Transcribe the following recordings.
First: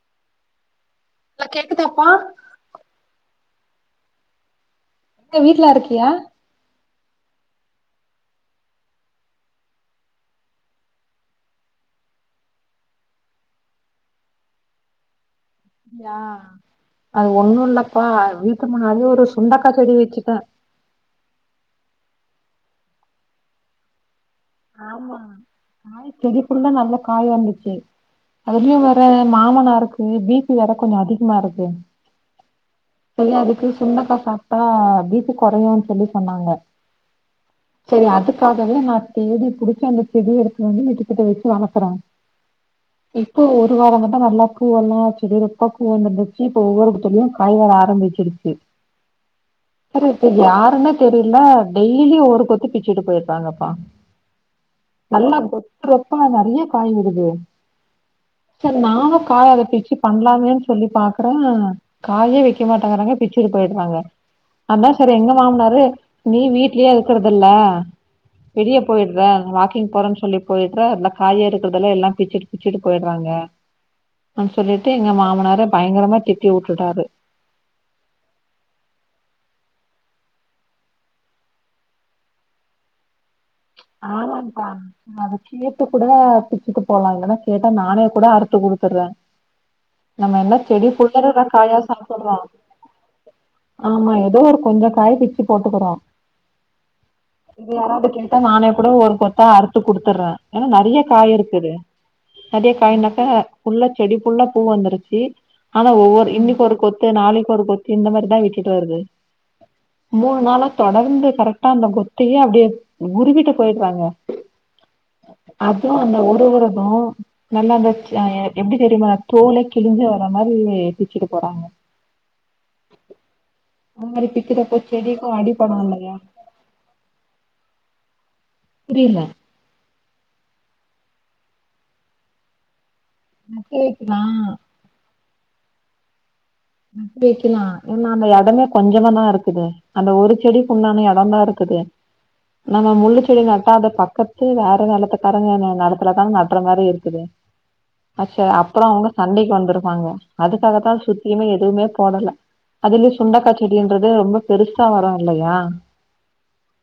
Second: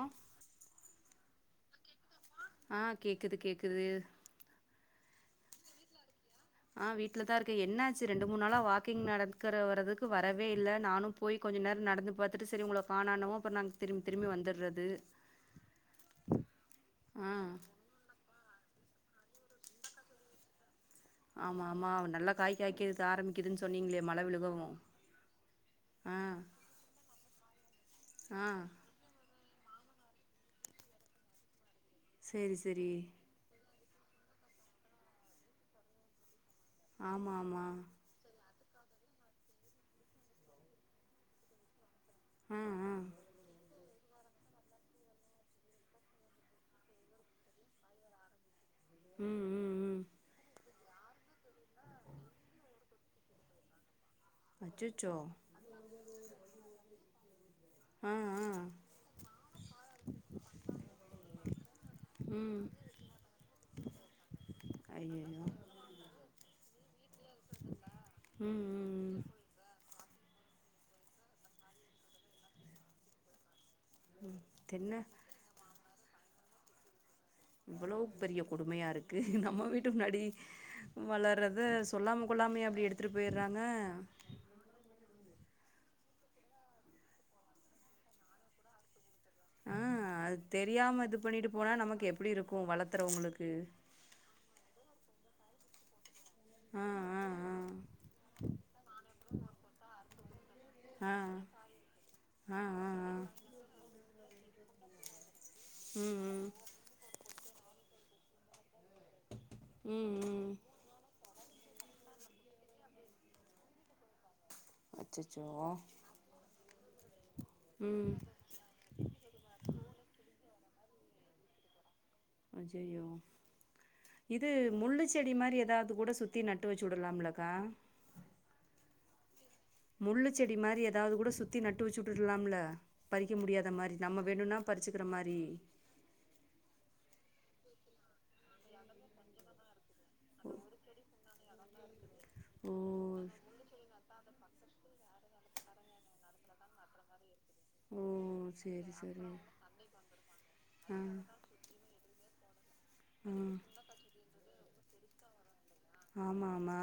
அஹ் இல்ல கேக்குதாப்பா ஆஹ் கேக்குது கேக்குது எ வீட்ல இருக்கியா ஆ வீட்ல தா இருக்க என்னாச்சு ரெண்டு மூணு நாளா வாக்கிங் நடக்கற வரதுக்கு வரவே இல்ல நானு போய் கொஞ்ச நேர நடந்து பாத்துட்டு சரி உங்கள கணோனாவு அப்புரோ நாங்க திரும்பி திரும்பி வந்துட்றது யா அது ஒண்ணு இல்லப்பா வீ க்கு முன்னாடி ஒரு சுண்டக்கா செடி வெச்சுட்ட ஆமா ஆமா நல்ல காய் காய்க்கக்கு ஆரம்பிக்கிது சொன்னீங்களே மழ விழுகு ஆமா காய் செடி ஃபுல்லா நல்ல காய் வந்துச்சு ஆ அதுலயு வேற மாம - - மா இருக்கு பிபி வேற கொஞ்சோ அதிகமா இருக்கு சேரி சேரி சரி அதுக்கு சுண்டக்கா சாப்பிட்டா பிபி குறையுன்னு சொல்லி சொன்னாங்க ஆமா ஆமா சரி [unintelligible] தேடி புடிச்சு அந்த செடி எடுத்து வந்து வீட்டுக்கிட்ட வச்சு வளக்குற ஆ ஆ இப்போ ஒரு வார வந் [unintelligible] நல்லா பூவெல்லா வச்சி செடி ரெட்டப் பூ வந்திருந்துச்சு இப்ப ஒவ்வொரு கொத்துலயு காய் வர ஆரம்பிச்சிருச்சு ம் ம் ம் சரி சரி யாருன்ன தெரில டெய்லி ஒவ்வொரு கொத்து பிச்சுட்டு போயிடுறாங்கப்பா அச்சச்சோ நல்லா கொத்துரத்தா நெறய காய் வருது ஆ ஆ சர் நானு காய் அத பிச்சு பண்ணலாமேன்னு சொல்லி பாக்குற காயே வைக்க ம் மாட்டேங்குறாங்க பிச்சுட்டு போயிடுறாங்க ஆதா சார் ஐயையோ எங்க ம் மாமனாரு நீ வீட்லயே இருக்கு இல்ல வெடியப் ம் ம் வாக்கிங் போறேன்னு சொல்லி போயிடுற அதுல காய இருக்குறதுல்லா. பிச்சுட்டு பிச்சிட்டு போயிடுறாங்க அனு சொல்லிட்டு தென்ன எங்க மாமனாரு பயன் [unintelligible] திட்டி வுட்டுட்டாரு எவ்ளோ பெரிய கொடுமையா இருக்கு நம்ம வீட்டு முன்னாடி வளர்றத சொல்லாம கொள்ளாமயா அப்டி எடுத்துட்டு போய்ர்றாங்க ஆமாக்கா அதை கேட்டு கூட பிச்சுட்டு போலா இல்ன்னா கேட்டா நானே கூட அறுத்து குடுத்துடுற ஆ அது நம்ம என்ன செடி தெரியாம இது பண்ணிட்டு [unintelligible] போனா காயா நமக்கு எப்டி சாப்புடுரோ இருக்கு வளர்த்துறவங்களுக்கு ஆமா ஏதோ ஒரு கொஞ்சோ காய் சுத்தி போட்டுகிறோ ஆ ஆ ஆ இது யாராவ்து கே ட்டா நானே கூட ஒரு கொத்தா அறுத்து குடுத்துர்ற ஏன்னா நிறைய ஆ காய் இருக்குது ஆ நிறைய ஆ ஆ காய்னாக்கா புல்ல செடி புல்ல பூ வந்துருச்சி ஆனா ம் ஒவ்வொரு ம் இன்னைக்கு ஒரு கொத்த நாளைக்கு [unintelligible] இந்த மாரி தான் இருச் டு வருது ம் மூணு ம் நாளு தொடர்ந்து கரெக் ட்டா அந்த கொத்தையே அப்டே எட் உருவிட்டு போயிடுராங்க அச்சச்சோ அது அந்த ஊரு தோ நல்லா அந்த ம் எப்படி தெரியுமா தோலே கிழிஞ்சு வர மாரி உம் எதிச்சுட்டு போறாங்க அஜயோ அந்த மாரி இது பிக்கிறப்போ முள்ளு செடிக்கு செடி மாரி அடிபடு ஏதாவது கூட இல்லையா சுத்தி நட்டு வச்சு விடலாம்லக்கா புரியல முள்ளு செடி மாரி எதாவது கூட சுத்தி நட்டு வச்சுட்டுருலாம்ல. பறிக்க முடியாத நட்டு மாரி வைக்கலா நம்ம வேணுன்னா பறிச்சுக்கிற மாரி ஃதி நட்டு வக்கலா ஏன்னா அந்த இடமே கொஞ்ச தானே இருக்குது அந்த ஒரு செடி புண்ணானே எடந்தா இருக் ஓ [unintelligible] நம்ம முள்ளு செடி நட்டாத பக்கத் சரி வேற நிலத்துக்காரங்க நிலத்துலதா நட்டுற மாதிரி இருக்குது ஓ [unintelligible] அப்புறம் சரி அவங்க சரி சண்டைக்கு வந்திருப்பாங்க ஆ அதுக்காகத்தான் சுத்தி எதுவுமே போடல அதுலயே ஆ சுண்டக்கா செடின்றது ரொம்ப பெருஸ் இப்ப வர இல்லையா ஆமா ஆமா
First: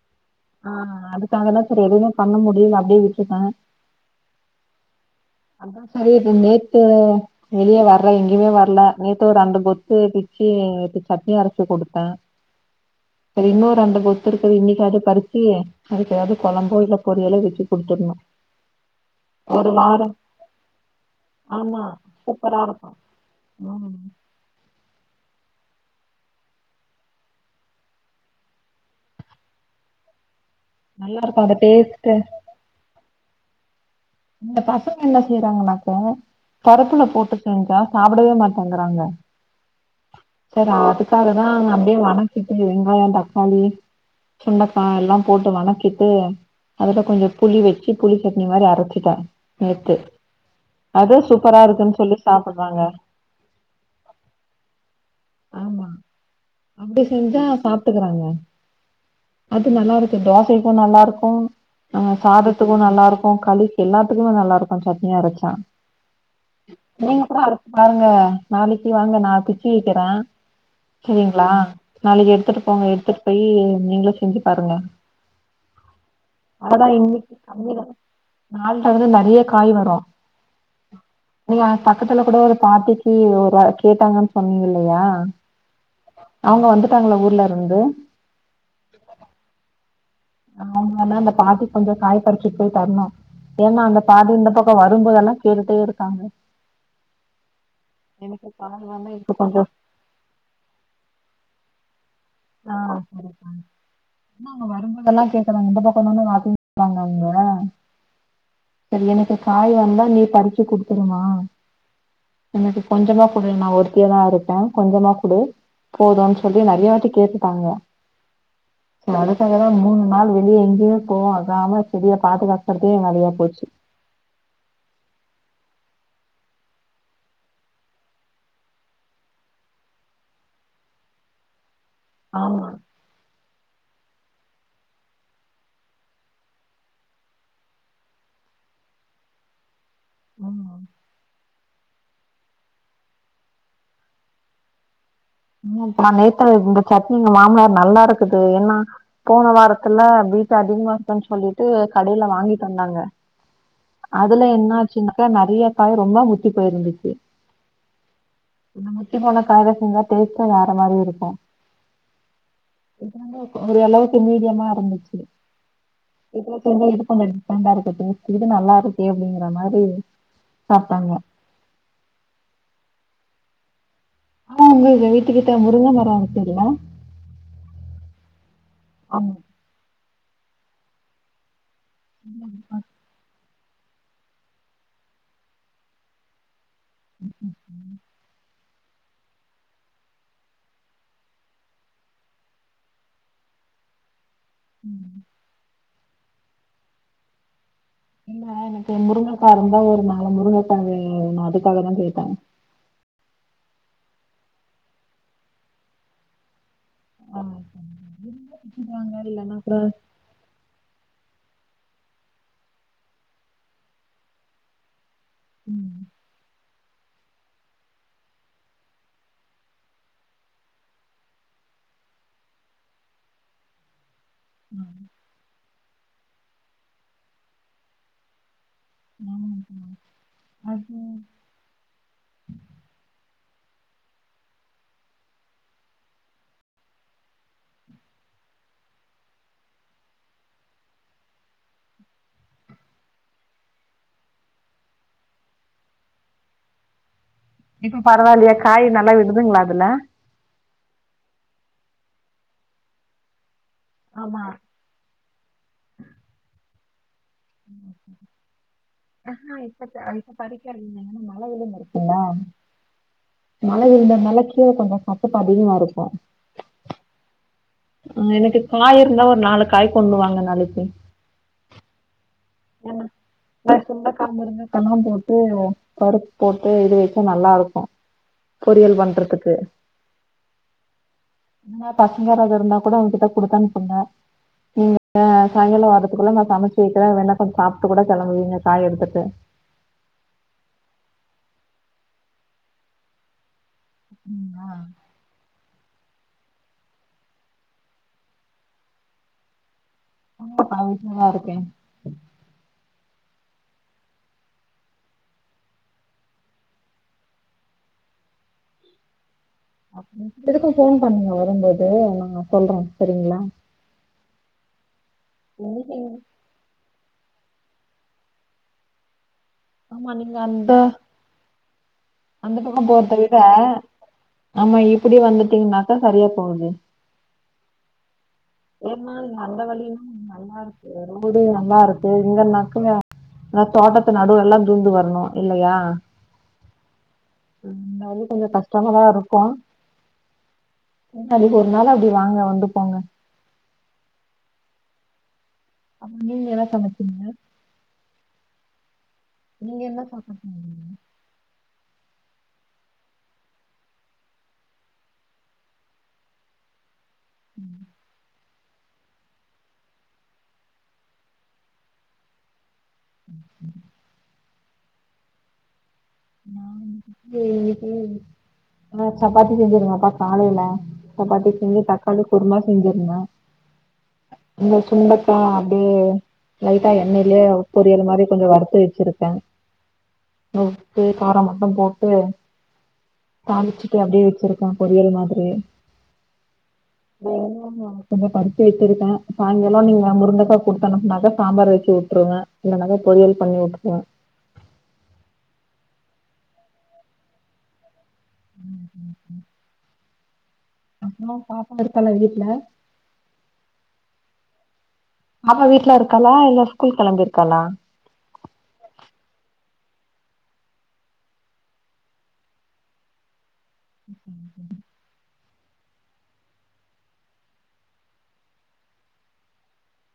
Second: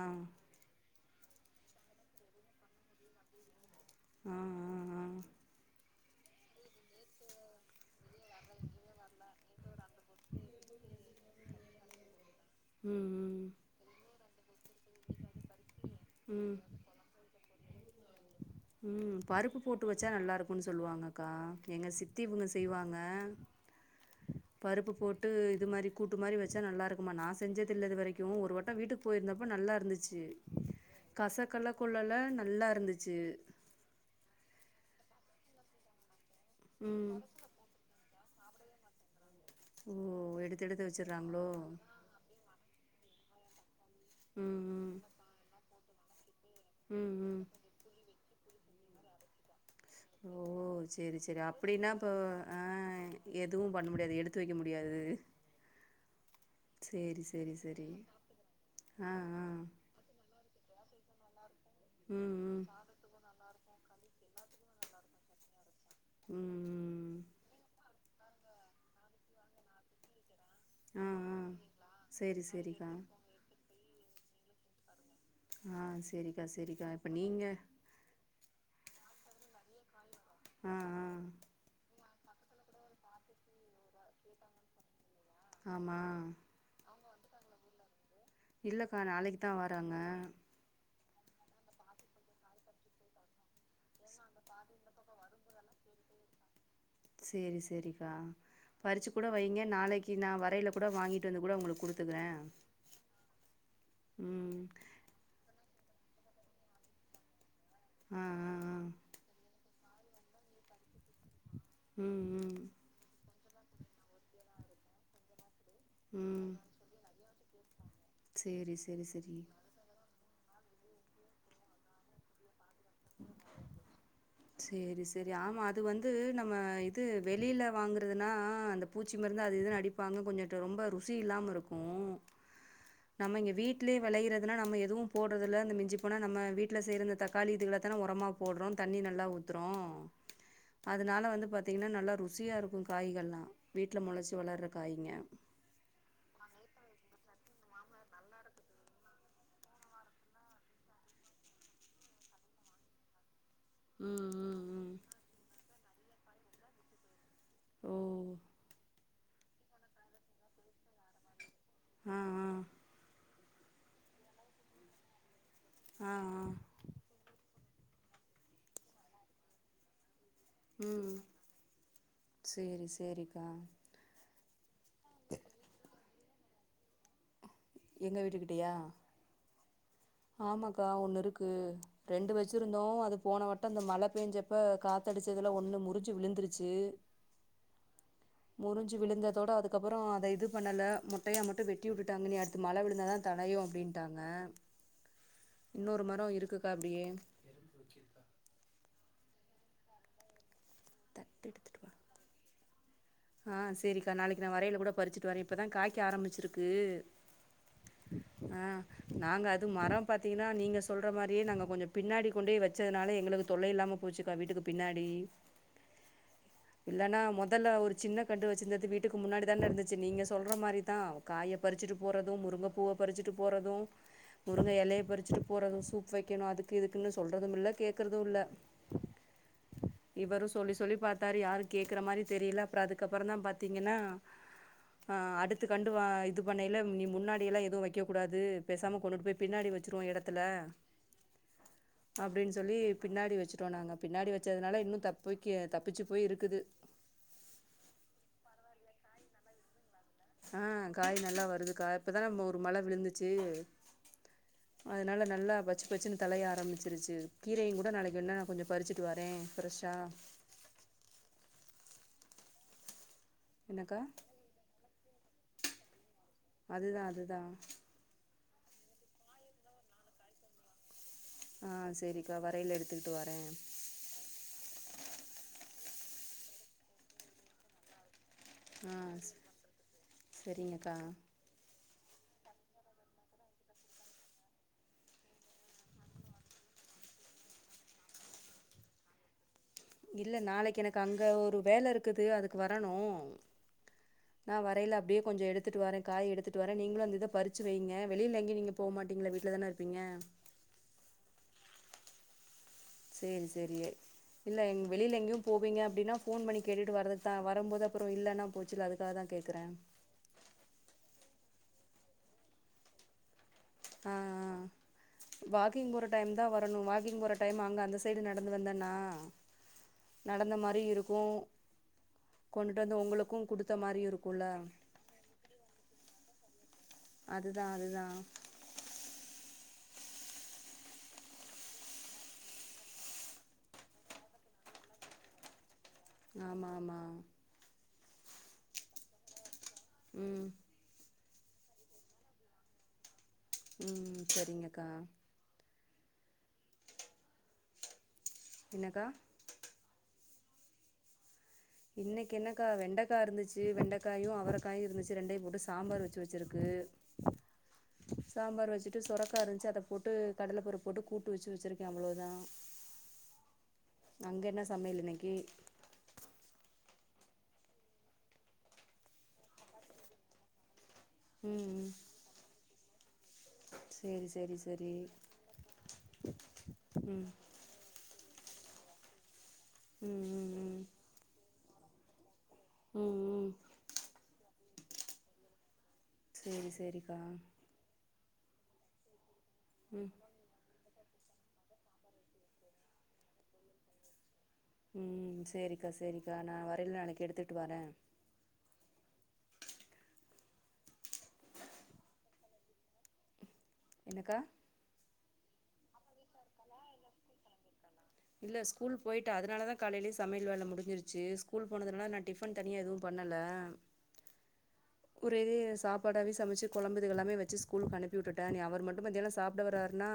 க்காகதா சரி எதுமே பண்ண முடில அப்டியே விட்டுட்ட ஆ ஆ ஆ அந்த செரி இது நேத்து வெளியே வர்ல எங்கயுமே வர்ல நேத்து ஒரு ரெண்டு கொத்து பிச்சி சட்னி அரச்சி கொடுத்த ம் சரி ம் இன்னு ரெண்டு கொ த்து இன்னிக்கி அத பறிச்சி அதுக்கு எதாவது ம் கொழம்போ இல்ல பொரியலோ வச்சு குடுத்துட்னு ம் பருப்பு போட்டு வச்சா நல்லா இருக்குன்னு சொல்வாங்க அக்கா ஆமா எங்க சித்தி இவங்க சூப்பரா இருக்கு செய்வாங்க ம் பருப்பு போட்டு இது மாரி கூட்டு மாரி வெச்சா நல்லா இருக்குமா நா செஞ்சது இல்ல இது வரைக்கூ ஒருவட்ட வீட்டுக்கு போய்ருந்தப்போ நல்லா இருந்துச்சு நல்லா இருக்கு அந்த கசக்கல டேஸ்ட் கொள்ளல நல்லா இருந்துச் சி இந்த பசங்க என்ன செய்ராங்கனாக்க பருப்புல ம் போட்டுருக்கேங்க்கா சாப்டவே மாட்டேங்கறாங்க ஓ எடுத்து செரி எடுத்து வச்சுறாங்களோ அதுக்காகதா அப்டியே வணக்கிட்டு வெங்காயம் தக்காளி ம் சுண்டக்கா ம் எல்லா போட்டு வணக் கிட்டு அதுல ம் கொஞ்ச ம் புளி வச்சி புளி சட்னி மாரி அரச்சு தா ஓ செரி செரி அப்டின்னா இருக்குன்னு இப்போ சொல்லி ஆ சாப்டுறாங்க எதுவும் பண்ண முடியாது எடுத்து வைக்க முடியாது ஆமா அப்டி சேரி செஞ்சா சேரி சேரி சாப்பிட்டுக்கறாங்க ஆ ஆ அது நல்லா இருக்கு தோசை இப்போ நல்லா இருக்கோ அ ம் ம் சாதத்துக்கும் நல்லா இருக்கும் களி எல்லாத்துக்கும் நல்லா இருக்கும் சட்னி அரைச்சா ம் ம் நீங்க கூட அரச்சு பாரு ங்க நாளைக்கு வாங்க நான் திக்கி கிற ஆ ஆ சரிங்களா நாளைக்கு சேரி எடுத்துட்டு போங்க சேரிக்கா எடுத்துட்டு போயி நீங்களு செஞ்சு பாருங்க ஆ சேரிக்கா சேரிக்கா அதுதான் இப்போ இன்னிக்கு நீங்க கம்மி தா நாள் கடந்து [unintelligible] நிறைய காய் வரும் ஆ ஆ ம் [unintelligible] பக்கத்துல கூட ஒரு பாட்டிக்கு ஒரு வ கேட்டாங்கன்னு சொன்னீங் அப்படியா ஆமா ட்டாங்களா ஊர்லயிருந்து இல்லக்கா நாளைக்கு தா வராங்க அவுங்க எல்லா அந்த பாட்டி கொஞ்சோ காய பறிச்சிட்டு போய் தரணு ஏன்னா அந்த பாட்டி இந்த பக்கம் வரும்போதெல்லா கேட்டுட்டே இருக்காங்க சேரி சேரிக்கா எனக்கு கால் வந்து பறிச்சு கூட இப்ப கொஞ்சோ வைங்க நாளைக்கு நா வரையில கூட வாங்கிட்டு வந்து கூட அவுங்களுக்கு குடு ஆ சேரிப்பா அம்மா அங்க ம் வரும்போதெல்லா கேக்குறாங்க இந்த பா சொன்ன மாரி அதே சொன்னாங்க ஆ ஆ ஆ சரி எனக்கு காய் வ இல்ல நீ பறிச்சு குடுத்துருமா ம் ம் எனக்கு கொஞ்சமா குடு நா ஒருத்தியாதா இருப்பே கொஞ்சமா குடு போதுன்னு ம் சொல்லி நெறையா வாட்டி கேட்டுட்டாங்க சேரி சேரி செரி நாளு வெளிய எங்கயு போகாம செடிய பாதுகாக் அடுத்தது நெறையா போச்சு சேரி சேரி ஆமா அது வந்து நம்ம இது வெளில வாங்குறதுனா அந்த பூச்சி மருந்து அது இதுனு அடிப்பாங்க கொஞ்சுட்டு ரொம்ப ருசி இல்லாம இருக் ஆமா நம்ம இங்க வீட்லயே வெளையிறதுனா நம்ம எதுவு போட்றது இல்ல இந்த மிஞ்சி போனா நம்ம வீட்ல செய்ற இந்த தக்காளி இதுகலதா ஒரமா போட்றோ தண்ணி நல்லா ஊத்துறோ ஆமா அதனால வந்து பாத்தீங்கனா நல்லா ரு ருசியா இருக்கூ காய்கள்லா வீட்டில மொளச்சி வளர்ற காய்ங்க ம் இப்ப நாங்க நேத்துதா இந்த சட்னி எங்க மாமனார் நல்லா இருக்குது ஏன்னா போன வாரத்துல பீஸ் அதிகமா இருக்குனு சொல்லிட்டு கடைல வாங்கிட்டு வந்தாங்க ம் அதுல ம் என்ன ம் ஆச்சுன்னக்க நறைய காய் ரொம்ப முத்தி போயிருந்துச்சு ஓ ம் [unintelligible] பேச்சே வேற மாரி இருக்கூ ஆ ஆ இதனால ஒரு அளவுக்கு மீடியமா இருந்துச்சு ஆ ஆ எதுல தந்தா இது பண்ணங்க வேண்டா இருக்கட்டு இது நல்லா இருக்கே அப்டிங்கற மாரி சாப்ட்டாங்க ம் சேரி சேரி த ஆஹ் உங்கங்க வீட்டுக்கிட்ட முருங்கை மரம் இருச்சரியல எங்க வீட்டு கிட்டயா ஆமாக்கா ஒண்ணு இருக்கு ரெண்டு வெச்சு இருந்தோ அது போனவட் ம அந்த மழை பேஞ்சப்ப காத்த அடிச்சதுெலா ஒண்ணு முறிஞ்சு விழுந்துருச்சு [unintelligible] முறிஞ்சு விழுந்ததோட அதுக்கப்புறம் அதை இது பண்ணலை மொட்டையா மட்டு வெட்டி விட்டுட்டாங்க நீ அடுத்து மழை விழுந்தாதான் தனையும் அப்படின்ட்டாங்க ம் இன்னொரு மரோ இருக்குக்கா அப்படியே என்ன எனக்கு முருங்கைக்காரம் தான் ஒரு நாலு முருங்கை வந்து உன்ன அதுக்காக தா கேட்ட ஆஹ் சரிக்கா நாளைக்கு நான் வரையில கூட பறிச்சுட்டு வரேன் இப்பதான் காய்க்க ஆரம்பிச்சிருக்கு ஆ நாங்க இல்லன்னா அது கூட மரோ பார்த்தீங்கன்னா நீங்க சொல்ற மாதிரியே நாங்கள் கொஞ்சம் பின்னாடி கொண்டே வச்சதுனால எங்களுக்கு தொல்லை இல்லாமல் போச்சுக்கா வீட்டுக்கு பின்னாடி ம் இல்லன்னா முதல்ல ஒரு சின்ன கண்டு வச்சிருந்தது வீட்டுக்கு முன்னாடிதானே நடந்துச்சு நீங்க சொல்ற மாதிரிதா காய பறிச்சுட்டு போறதும் முருங்கைப்பூவ பறிச்சுட்டு போறதோ முருங்கை இலையை பறிச்சுட்டு போறதுங்க சூ வெக்கணோ அதுக்கு இதுக்குன்னு சொல்றதும் இல்ல கேக்குறதோ இல்ல ஆமா ஆமா இவரோ சொல்லி சொல்லி அது பார்த்தாரு யாரு கேக்குற மாரி தெரியுல அப்புறம்ந்தான் பாத்தீங்கன்னா அடுத்து கண்டு வா இது பண்ணல நீ முன்னாடியெல்லாம் எதுவும் வெக்க கூடாது பேசாமல் கொண்டுட்டு போய் பின்னாடி வெச்சுருவோம் எடத்துல அப்படின்னு சொல்லி பின்னாடி வெச்சுருோ நாங்க பின்னாடி வெச்சதுனால இன்னோ தப்பிக்க தப்பிச்சு போய் இருக்குது இப்ப பரவாயில்லையா காய் நல்லா விடுதுங்களா அதுல ஆஹ் காய் நல்லா வருது கா காய் இப்பதானே நம்ம ஒரு மழை விழுந்துச்சு ஆமா அதனால நல்லா பச்சு பச்சுன்னு தலைய ஆரம்பிச்சு திருச்சூர் ஆ இப்ப ஃப்ரெஷ்ஷா இப்ப பறிக்க மழை வெயிலும் இரு என்னா மழ என்னக்கா இருந்துனால கீர கொஞ்சோ அச அதிகமா இருக்கோ அதுதான் அதுதான் எனக்கு காய் இருந்தா ஒரு நாலு காய் கொண்டுவாங்க நாளைக்கு ஆ சரி என்ன ந சொன்ன காம்பு இருங்கக்கெல்லாம் போட்டு பருப்பு போட்டு இது வெச்சா நல்லா இருக்கோ ஆ சரிங்கக்கா இருந்தா பசங்காரது இருந்தா கூட அவன் கிட்ட குடுத்தனுப்பங்க சொன்னேன் நீ சாயங்காலோ வரத்துக்குள்ள நான் சமைச்சு வெக்குறே வேணா கொஞ்சம் சாப்பிட்டு கூட கிளங்கவீங்க காய் எடுத்துட்டு இல்ல நாளைக்கு எனக்கு அங்க ஒரு வேலை இருக்குது அதுக்கு வரணோ ம், நான் ஆ வரல அப்படியே கொஞ்சோ எடுத்துட்டு வரேன் காய் எடுத்து வரே நீங்களு அந்த இத பருச்சு வெய்ங்க வெளில எங்கயு நீங்க போமாட்டீங்கல்ல வீட்டில தான இருப் வாங்கப்பா வீட்டுலதா இருக்கே சேரி சேரி இல்ல எங் வெளில எங்கயு போவீங்க அப்டினா ஃபோன் பண்ணி கேட்டுட்டு வரதுக்குத்தா வரும் போது அப்றோ இல்லன்னா போச்சுல்ல அதுக்காக தா கேக் க்கும் எதுக்கும் ஃபோன் பண்ணுங்க நீங்க வரும் போது அது நா சொல்றே சேரிங்களா ஆ ஆ வாக்கிங் இன்னைக்கு போற டைம்தா வரணு வா கிங் போற டைம் அங்க அந்த சைடு நடந்து வந்தேன்னா ஆமா நீங்க நடந்த அந்த மாறி இருக்கூ அந்த பக்க போறத விட, மாரியு இருக்குல்ல ஆமா இப்டி வந்துட்டீங்கன்னாக்கா சரியா போது அதுதா அதுதா ஏன்னா அந்த வழியிலும் நல்லா இருக்கு ரோடு நல்லா இருக்கு இங்கனாக்கு தோடத்து நடு எல்லா பூந்து வரணு இல்லயா ஆமாம்மா இருந்தாலு கொஞ்சோ கஷ்டமாதா இருக்கு உம் அதுக்கு ஒரு நாள் அப்டி வாங்க வந்து போங்க உம் சரிங்கக்கா அ நீங்க என்ன சமச்சீங்க என்னக்கா நீங்க என்ன சமச்சீங்க இன்னைக்கு என்னக்கா வெண்டக்கா இருந்துச்சு வெண்டக்காயு அவரக்காயு இருந்துச்சு ரெண்டயு போட்டு சாம்பார் வச்சு வச்சிருக்கு உம் சாம்பார் வச்சுட்டு சுரக்கா இருந்ச்சு அத போட்டு கடல பருப்பு போட்டு கூட்டு வச்சு வச்சுருக்கே அவ்ளோதா ம் ஹ் அங்க என்ன சமையல் இன்னக்கி [unintelligible] நா சப்பாத்தி செஞ்சிருந்தக்கா காலைல சப்பாத்தி செஞ்சி ம் ம் தக்காளி குர்மா செஞ்சிருந்த சேரி சேரி இங்க சேரி சுண்டக்கா அப்டியே லைட்டா ம் எண்ணயிலே பொரியல் மாரி கொஞ்சோ வறுத்து வச்சிருக்கே உம் உம் உம் அத மட்டு போட்டு ம் தாழ்ச்சிட்டு அப்டியே வச்சிருக் அதா பொரியல் மாதிரி செரி சேரிக்கா கொஞ்ச பறிச்சு வச்சிருக்கே சாய்ங்கால ம் நீங்க முருங்கக்கா சூப் நா மொத சாம்பார் வச்சு விட்டுருவ இல்லைனாக்கா பொறியல் பண்ணி விட்டுருவ உம் சரிக்கா சரிக்கா நா வரையில நாளைக்கு எடுத்துட்டு வரேன் ம்ஹ் ம்ஹ் ம்ஹ் அப்றம் பாப்பா இருக்கால வீட்டுல என்னக்கா பாப்பா வீட்டு்ல இருக்காளா இல்லா ஸ்கூல் கிளம்பிருக்காளா இல்ல ஸ்கூல் போயி்ட்ட அதனாலதா காலைலயே சமையல் வேல முடிஞ்சிருச்சு ஸ்கூல் போனதுனால நா டிஃபன் தனியா எதும் பண்ணல [inaudible] ஒரே சாப்பாடாவே சமைச்சு குழம்புதுகல்லாமே வச்சு ஸ்கூலுக்கு அனுப்பிவுட்டுட்டே இனி அவர் மட்டு மத்தியானோ சாப்பிட வராருன்னா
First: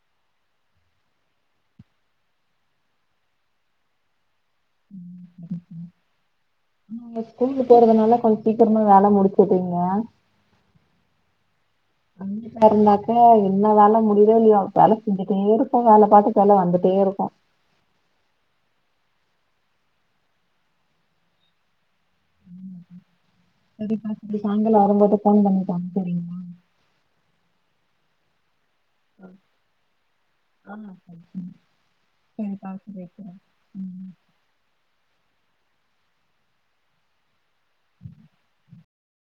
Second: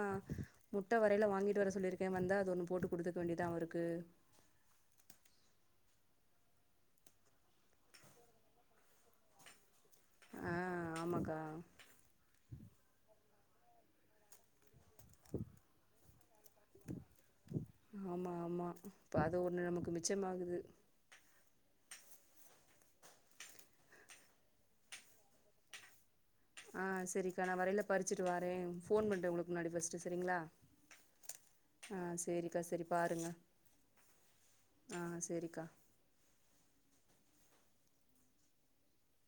முட்ட வரையில வாங்கிட்டு வர சொல்லியிருக்கே வந்தா அது ஒன்னு போட்டு குடுத்துக்க வேண்டியதா அவருக்கு நீங்க ஸ்கூலக்கு போறதுனால கொஞ்ச சிக்கரம வேல முடிச்சுட்டீங்க ஆ ஆமாக்கா அங்க இருந்தாக்க என்ன வேல முடியுதோ இல்லையோ வேல செஞ்சுட்டே இருக்கோ வேல பாட்டு வேல வந்துட்டே இருக்கு ஆமா ஆமா இப்ப அது ஒண்ணு நமக்கு மிச்சமாகுது சரிப்பா சரி சாயங்கால வரும்போது ஃபோன் பண்ணிட்டு வாங்க சரிங்களா ஆஹ் சரிக்கா நா வரையில பறிச்சுட்டு வறே ஃபோன் பண்ணுறே உங்களுக்கு முன்னாடி ஃபர்ஸ்ட்டு சரிங்களா ஆ ஆ சரிக்கா சரிப்பா சரி பாருங்க வைக்கிறே ம் ஆஹ் சரிக்கா